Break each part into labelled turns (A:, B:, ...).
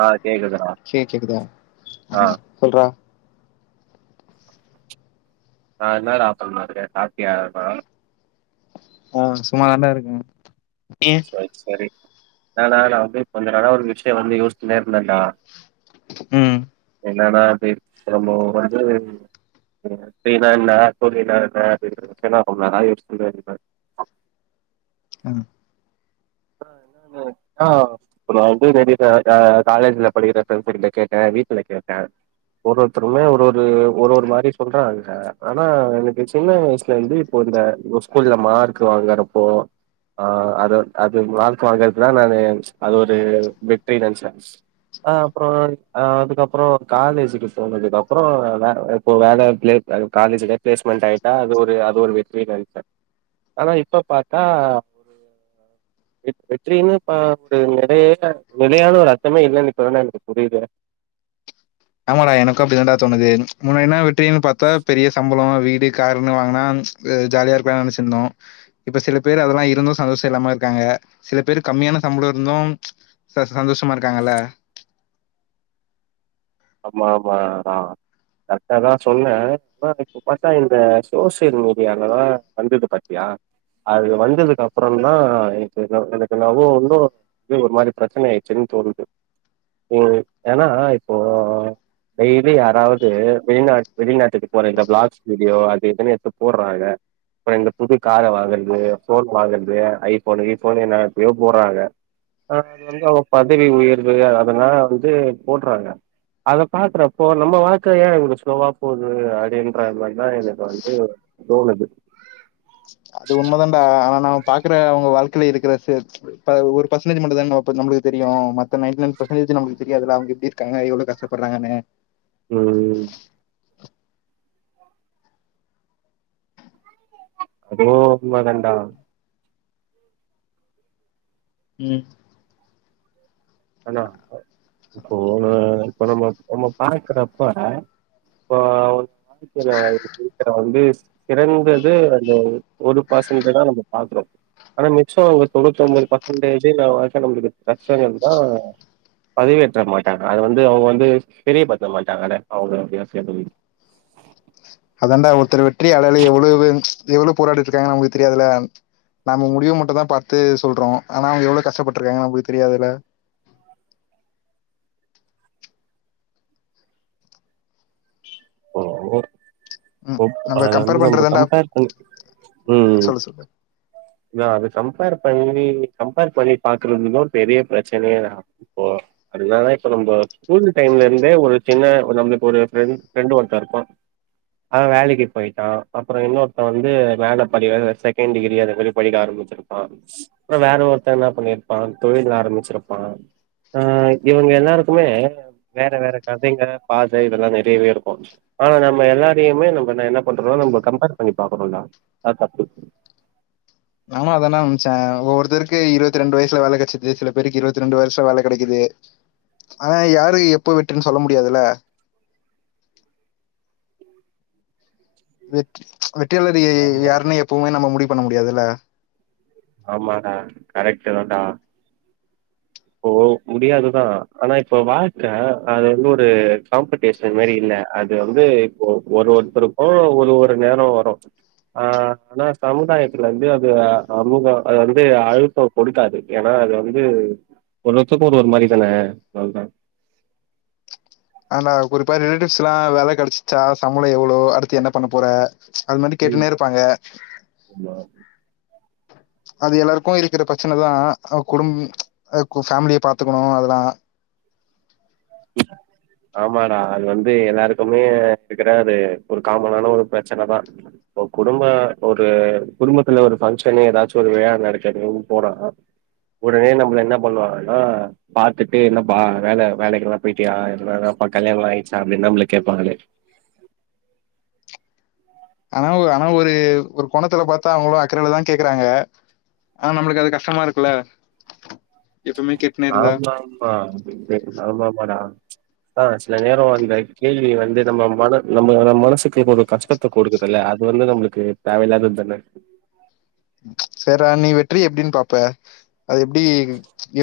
A: ஆ கேக்குதுடா
B: கே கேக்குதா ஆ சொல்றா
A: ஆ என்னடா பண்ணிட்ருக்க சாப்டியா பா
B: ஆ சும்மா தாண்டா இருக்க
A: சரி சரி என்னனா நா வந்து கொஞ்ச நாளா ஒரு விஷய வந்து யோசிச்சினே இருந்தன்டா
B: ம்
A: என்னன்னா அப்படி ரொம்ப வந்து [unintelligible]
B: ம்
A: ஆ ந ஆ இப்ப ந வந்து ந காலேஜ்ல படிக்கிற ண்ட கேட்டேன் வீட்டுல கேட்டேன் ஒரு ஒருத்தருமே ஒரு ஒரு ஒரு மாதிரி சொல்றாங்க ஆனா எனக்கு சின்ன வயசுல வந்து [unintelligible] இந்த ஸ்கூல்ல மார்க் வாங்கறப்போ ஆஹ் அத அது மார்க் வாங்கறதுதா நா அது ஒரு வெற்றி நெனச்ச அஹ் அப்றோ அதுக்கப்றோ காலேஜுக்கு போனதுக்கு அப்றோ வே இப்போ வேல அது காலேஜ்ல ப்ளேஸ்மெண்ட் ஆயிட்டா அது ஒரு அது ஒரு வெற்றி நெனப்ப ஆனா இப்ப பாத்தா வெற் வெற்றின்னு இப்ப ஒரு நெறைய நிலையான ஒரு அர்த்தமே இல்லன்னு இப்ப தான்டா எனக்கு புரியுது
B: ஆமாடா எனக்கு அப்படி தாண்டா தோணுது முன்னாடினா வெற்றின்னு பாத்தா பெரிய சம்பளோ வீடு காருன்னு வாங்குனா ஜாலியா இருக்கலா நெனச்சிருந்தோ இப்ப சில பேரு அதலா இருந்து சந்தோஷ இல்லாம இருக்காங்க சில பேரு கம்மியான சம்ளோ இருந்து ச சந்தோஷமா இருக்காங்கல்ல
A: ஆமா ஆமா ஆஹ் கரெக்டாதா சொன்ன ஆனா இப்ப பாத்தா இந்த சோசியல் மீடியாலதா வந்தது பாத்தியா அது வந்ததுக்கு அப்றோதா எனக்கு எனக்கு நவோ ஒன்னு இது ஒரு மாரி பெரச்சனை ஆயிச்சுன் தோனுது உம் ஏனா இப்போ டெய்லி யாராவது வெளிநா வெளிநாட்டுக்கு போற இந்த பிளாக்ஸ் வீடியோ அது எதுன்னு எத்து போடுறாங்க அப்றோ இந்த புது கார வாங்கறது போன் வாங்கறது ஐபோனு இபோனு என்னனத்தையோ போடுறாங்க ஆஹ் அது வந்து அவங்க பதவி உயர்வு அதெல்லா வந்து போடுறாங்க அத பாக்றப்போ நம்ம வாழ்க்க ஏன் இவ்ளோ ஸ்லோவா போகுது அப்டின்ற மாரிதா இதுக்கு வந்து தோனுது
B: அது உண்ம தான்டா ஆனா நாம பாக்குற அவங்க வாழ்க்கையில இருக்கிற சே இப்ப ஒரு பர்சன்டேஜ் மட்டு தா இப்ப நம்ளுக்கு தெரியு மத்த நைன்டி நைன் பர்சன்டேஜ் நம்ளுக்கு தெரியாதுல அவங்க எப்டி இருக்காங்க எவ்ளோ கஷ்டப்பறாங்கனு
A: உம் அதோ உண்ம தாண்டா
B: உம்
A: அண்ணா போன [unintelligible] நம்ம பாக்கறப்ப இப்ப [inaudible] வாழ்க்கைல [inaudible] வந்து சிறந்தது அந்த ஒரு பசன்டுதா நம்ம பாக்றோ ஆனா மிச்சோ ஒரு தொண்ணூத் ஒம்போது பர்சன்டேஜூ நா [unintelligible] தா பதிவேற்ற மாட்டாங்க அத வந்து அவங்க வந்து தெரிய படுத்த மாட்டாங்க [unintelligible]
B: அதாண்டா ஒருத்தர் வெற்றி [unintelligible] எவ்ளோ [inaudible] எவ்ளோ போராடிட்டு இருக்காங்கனு அவங்களுக்கு தெரியாதுல நம்ம முடிவு மட்டு தா பாத்து சொல்றோ ஆனா அவங்க எவ்ளோ கஷ்டபட்டுருக்காங்க நமக்கு தெரியாதுல ம்,
A: ஓ
B: நம்ம
A: அத வந்து
B: கம்பேர்
A: நம்ம
B: பண்றதாண்டா
A: கம்பேர் பண்ணி உம்
B: சொல்லு சொல்லு
A: நா அது கம்பேர் பண்ணி கம்பேர் பண்ணி பாக்குறதுன்ன ஒரு பெரிய பெரச்சனையே தா இப்போ அதனாலா இப்ப நம்ம ஸ்கூலு டைம்ல இருந்தே ஒரு சின்ன நம்மளுக்கு ஒரு ஃப்ரெண் ஃப்ரெண்டு ஒருத்த இருப்பா அவன் வேலைக்கி போயிட்டா அப்றோ இன்னொருத்த வந்து மேல படிக்கற செகண்ட் டிகிரி அது படிக்க ஆரம்பிச்சிருப்பா ஆஹ் வேற ஒருத்த என்ன பண்ணிருப்பா தொழில் ஆரம்பிச்சிருப்பா ஆஹ் இவங்க எல்லாருக்குமே வேற வேற கதைங்க பாத இதெல்லா நெறையவே இருக்கு ஆனா நம்ம எல்லாரையுமே நம்ம நான் என்ன பண்றம்னா நம்ம கம்பேர் பண்ணி பாக்கறோம்டா அது தப்பு
B: ஆமா அதானே அம்பிச்சேன் ஒவ்வொருத்தருக்கு இருபத்தி ரெண்டு வயசுல வேலை கெடச்சது சில பேருக்கு இருபத்தி ரெண்டு வயசுல வேலை கிடைக்குது ஆனா யாரு எப்ப வெட்டுன்னு சொல்ல முடியாதுல்ல வெற் வெற்றியாளர்
A: ஆமாமா
B: யாருன்னே எப்பவுமே நம்ம முடிவு பண்ண முடியாதுல்ல
A: ஆமாடா கரெக்டு தான்டா ஓ முடியாதுதா ஆனா இப்ப வாழ்க்க அது வந்து ஒரு காம்படி பேஸ்ன மாரி இல்ல அது வந்து இப்ப ஒரு ஒருத்தருக்கு ஒரு ஒரு நேரோ வரு ஆ ஆனா சமுதாயத்துல இருந்து அது அ சமூகோ அது வந்து அழுத்தோ கொடுக்காது ஏனா அது வந்து ஒரு ஒருத்தருக்கு ஒரு ஒரு மாரி தான அது தா
B: ஆனா குறிப்பா ரிலேட்டிவ்ஸ் எல்லா வேல கெடைச்சிச்சா சம்பளோ எவ்ளோ அடுத்து என்ன பண்ண போற அது மாறி
A: ம்.
B: கேட்டுனே இருப்பாங்க
A: ஆமா.
B: அது எல்லாருக்கு இருக்கிற பிரச்சனைதா குடும் அ ஃபேமிலியை பாத்துக்கணு அதெல்லா
A: [inaudible] ஆமாடா அது வந்து எல்லாருக்குமே இருக்கிற அது ஒரு காமனான ஒரு பிரச்சனைதா இப்ப குடும்பம் ஒரு குடும்பத்துல ஒரு ஃபங்க்ஷனு ஏதாச்சு ஒரு விழா நடக்கதுன்ன போனா உடனே நம்மளை என்ன பண்ணுவாங்கன்னா பாத்துட்டு என்ன பா வேல வேலைக்கெல்லா போயிட்டியா என்னாப்ப கல்யாணல்லா ஆயிச்சா அப்டின்னு நம்மள கேப்பாங்களே
B: ஆனா ஒ ஆனா ஒரு ஒரு கோணத்துல பாத்தா அவ்ங்களு அக்கறையிலதா கேக்கறாங்க ஆனா நம்ளுக்கு அது கஷ்டமா இருக்குல்ல எப்பவுமே கேட்டுனே இருந்தா
A: ஆமா ஆமா [unintelligible] ஆமா ஆமாடா ஆ சில நேரோ அந்த கேள்வி வந்து நம்ம மன நம்மளோட மனசுக்குள்ள ஒரு கஷ்ட த்த கொடுக்குதல்ல அது வந்து நம்மளுக்கு தேவையில்லாதது தானே
B: செரிரா நீ வெற்றி எப்டின்னு பாப்ப அது எப்டி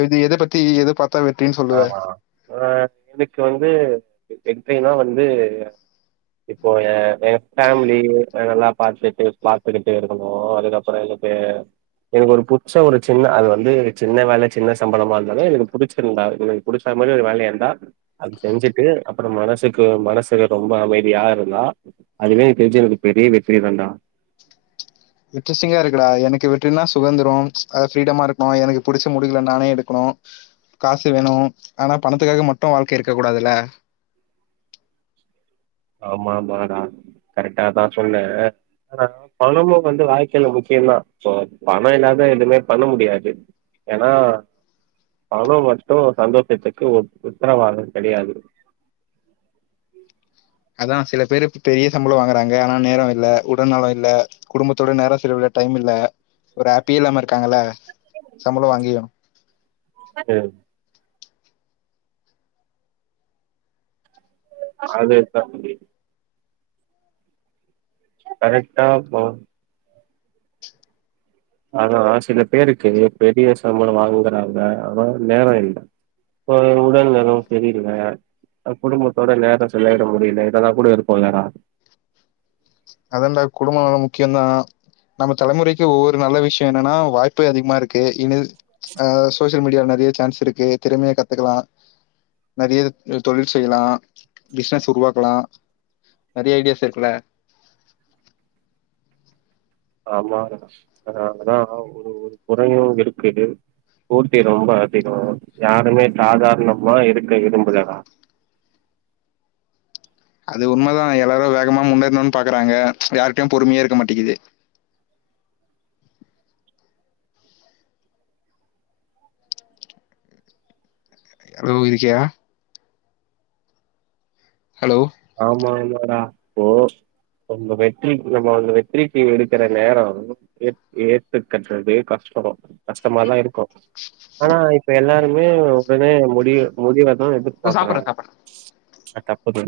B: எது எத பத்தி எத பாத் தா வெற்றின்னு சொல்
A: ஆமா ஆ எனக்கு வந்து வெற்றினா வந்து இப்போ எ எ ஃபேமிலி நல்லா பாத்துட்டு பாத்துக்கிட்டு இருக்கணு அதுக்கப் புறோ எனக்கு எனக்கு ஒரு புச்ச ஒரு சின்ன அது வந்து சின்ன வேல சின்ன சம்பளமா இருந்தாலு எனக்கு புடிச்சிருந்தா எனக்கு புடிச்சா மாறி ஒரு வேலையா இருந்தா அது செஞ்சுட்டு அப்ற மனசுக்கு மனசுக்கு ரொம்ப அமைதியா இருந்தா அதுவே எனக்குத் தெரிஞ்சு எனக்கு பெரிய வெற்றி தாண்டா
B: இன்ட்ரெஸ்டிங்கா இருக்குடா எனக்கு வெற்றினா சுகந்திரோ அத ஃப்ரீடமா இருக்கணு எனக்கு புடிச்ச முடிவுல நானே எடுக்கணு காசு வேணு ஆனா பணத்துக்காக மட்டு வாழ்க்க இருக்க கூடாதுல்ல
A: ஆமாமாடா கரெக்டா தா சொன்னே ஆனா பணமு வந்து வாழ்க்கைல முக்கியதா இப்போ பணோ இல்லாத எதுவுமே பண்ண முடியாது ஏன்னா பணோ மட்டு சந்தோஷத்துக்கு உ உத்தரவாதோ கெடையாது
B: அதா சில பேரு பெரிய சம்பளோ வாங்கறாங்க ஆனா நேர இல்ல உடல் நலோ இல்ல குடும்பத்தோட நேர செலவிட டைம் இல்ல ஒரு ஹாப்பியே இல்லாம இருக்காங்கல்ல சம்பளோ வாங்கியு
A: ம் அது தாண்டி கரெக்டா போ ஆனா சில பேருக்கு பெரிய சம்பளோ வாங்கறாங்க ஆனா நேர இல்ல ஒரு உடல் நலம் சரியில்ல தா குடும்பத்தோட நேர செலவிட முடியல இதெல்லா கூட இருக்கு இல்லடா
B: அதாண்ட குடும்பமு முக்கியந்தா நம்ம தலைமுறைக்கு ஒவ்வொரு நல்ல விஷயோ என்னன்னா வாய்ப்பு அதிகமா இருக்கு இனித் ஆ சோசி யல் மீடியால நெறைய சான்ஸ் இருக்கு திறமையா கத்துக்கலா நெறைய தொழில் செய்யலா பிசினஸ் உருவாக்கலா நெறைய ஐடியாஸ் இருக்குல
A: ஆமா ஆ அதா ஒரு குறையு இருக்கு போட்டி ரொம்ப அதிகோ யாருமே சாதாரணமா இருக்க விரும்பல டா
B: அது உண்ம தா எல்லாரு வேகமா முன்னேறனுன்னு பாக்கறாங்க யாருட்டயு பொறுமையே இருக்க மாட்டிங்குது ஹலோ இருக்கியா ஹலோ
A: ஆமா ஆமாடா போ நம்ப வெற்றி நம்ம வெற்றிக்கி எடுக்கிற நேரம் ஏத் ஏத்துகற்றதே கஷ்டோ கஷ்டமாதா இருக்கு ஆனா இப்ப எல்லாருமே உடனே முடி முடிவ தா எடு பாக்குறோம்
B: சாப்பிட்றேன் சாப்பிட்றேன்
A: அ தப்புதா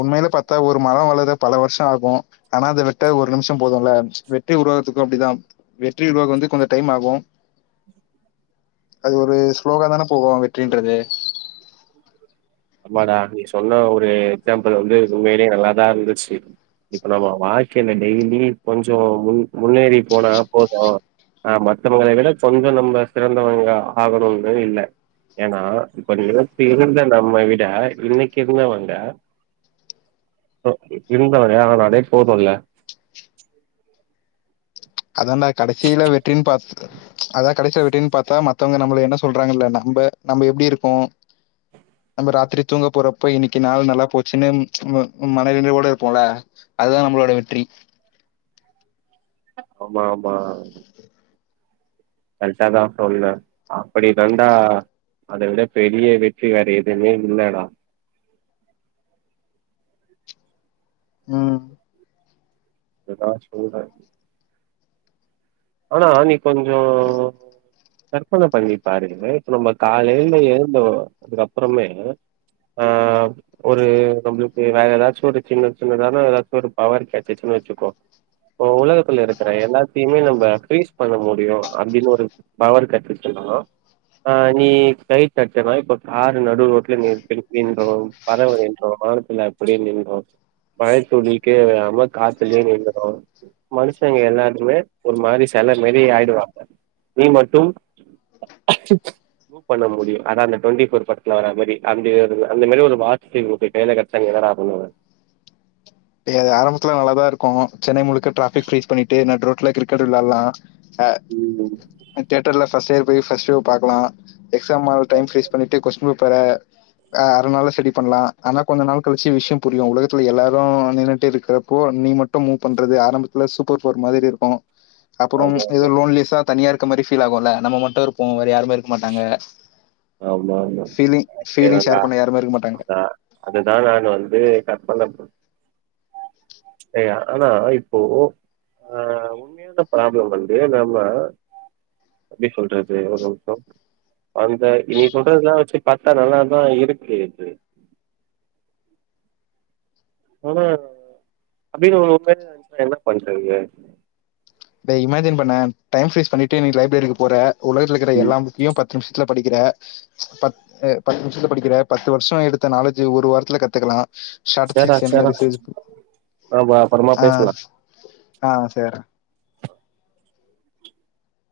B: உண்மையில பாத் தா ஒரு மரம் வளர பல வருஷம் ஆகும் ஆனா அத வெட்ட ஒரு நிமிஷம் போதும்ல்ல வெட்டி உருவாதுக்கும் அப்டிதா வெற்றி உருவாக்கு வந்து கொஞ்சோ டைம் ஆகும் அது ஒரு ஸ்லோகா தான போகு வெற்றின்றது
A: ஆமாடா நீ சொன்ன ஒரு எக்ஸாம்பிள் வந்து உண்மையிலேயே நல்லாதா இருந்துச்சு இப்ப நம்ம வாழ்க்கையில டெய்லி கொஞ்ஜோ முன் முன்னேறி போனா போதும் ஆ மத்தவங்கள விட கொஞ்சொ நம்ம சிறந்தவங்க ஆகணுன்றது இல்ல ஏன்னா இப்ப நிலத்து இருந்த நம்ம விட இன்னைக்கு இருந்தவங்க இப்போ இருந்தவர அவ நடே போதும் இல்ல
B: அதான்டா கடைசியில வெற்றின்னு பாத்துக்க அதான் கடைசில வெற்றினு பாத்தா மத்தவங்க நம்மள என்ன சொல்றாங்கல்ல நம்ப நம்ம எப்படி இருக்கோ நம்ம ராத்திரி தூங்க போறப்ப இன்னைக்கு நாள் நல்லா போச்சுன்னு ம் ம் மன நிறைவோடு இருப்போம்ல அதுதா நம்மளோட வெற்றி
A: ஆமா ஆமா கரெக்ட்டா தான் சொன்ன அப்படி தான்டா அத விட பெரிய வெற்றி வேற எதுவுமே இல்லடா
B: ம்
A: அதுதா சொல்றே ஆனா நீ கொஞ்சொ கற்பன பண்ணி பாருங்க இப்ப நம்ம காலையில எழுதோ அதுக்கப்புறமே ஆ ஒரு நம்மளுக்கு வேற ஏதாச்சு ஒரு சின்ன சின்னதானா ஏதாச்சு ஒரு பவர் கெடச்சிசின்னு வச்சுக்கோ ஓ உலகத்துல இருக்கிற எல்லாத்தையுமே நம்ப கிரீஸ் பண்ண முடியும் அப்டின்னு ஒரு பவர் கெடச்சுச்சுன்னா ஆ நீ கை தட்டுனா இப்போ கார் நடுரோட்ல நிற் நிற்கின்றோம் பரவ நின்று வானத்துல அப்படியே நின்று மழைத்துளிக்கேம காத்துலே நின்னுரு மனுஷங்க எல்லாருமே ஒரு மாரி செல மாரி ஆயிடுவாங்க நீ மட்டும் அச்சச் மூவ் பண்ண முடியும் அத அந்த டொண்டிஃபோர் படத்துல வர மாதிரி அந்த அந்த மாரி ஒரு வாட்ச் இப்போ கையில கெ [unintelligible]
B: டேய் அது ஆரம்பத்துல நல்லதா இருக்கும் சென்னை முழுக்க டிராபிக் ஃப்ரீஸ் பண்ணிட்டு நடுரோட்ல கிரிக்கெட் விளாட்லா சா
A: ம்
B: தேட்டர்ல ஃபர்ஸ்ட் இயர் போய் ஃபர்ஸ்ட் ஷோ பாக்லா எக்ஸாம் ஆ டைம் ஃபிரீஸ் பண்ணிட்டு கொஸ்டின் பேப்பர அ அறநாள்ல செரி பண்லா ஆனா கொஞ்சொ நாள் கழிச்சு விஷ்யொ புரியும் உலகத்துல எல்லாரு நின்னுட்டு இருக்கிறப்போ நீ மட்டும் மூவ் பண்றது ஆரம்பத்துல சூப்பர் பவர் மாதிரி இருக்கு அப்புறம் ஏதோ
A: ஆமாமா.
B: லோன்லீசா தனியா இருக்க மாரி ஃபீல் ஆகும்ல நம்ம மட்டும் இருப்போ வேற யாருமே இருக்க மாட்டாங்க
A: ஆமாமா.
B: ஃபீலிங் ஃபீலிங்
A: ஏன்னா
B: ஷேர் பண்ண யாருமே இருக்க மாட்டாங்க
A: அதான். அதுதான் நான் வந்து கற்பனப் ஏ ஆனா இப்போ ஆ உண்மையான ப்ராப்பலம் வந்து நம்ம அப்டி சொல்றது ஒரு நிமிஷம் அந்த நீ சொல்றதுலா வச்சு பாத்தா நல்லாதா இருக்கு ஆனா அப்பின்னு [unintelligible] என்ன பண்றது
B: இத இமேஜின் பண்ணே டைம் பிரிஷ் பண்ணிட்டு நீ லைப்ரரிக்கு போற உலகதுல இருக்கிற
A: ம்.
B: எல்லா புக்யு பத்து நிம்ஷத்துல படிக்கிற பத்து பத்து நிம்ஷத்துல படிக்கிற பத்து வருஷோ எடுத்த நாலேஜு ஒரு வாரத்துல கத்துக்கலா
A: சேர்டா
B: ஸாடிஸ்டிக்ஸ்
A: சேர்டா.
B: அனாரிஸ்
A: நாம அப்பறமா பேசலாம்.
B: ஆஹ் ஆஹ் சேர்றா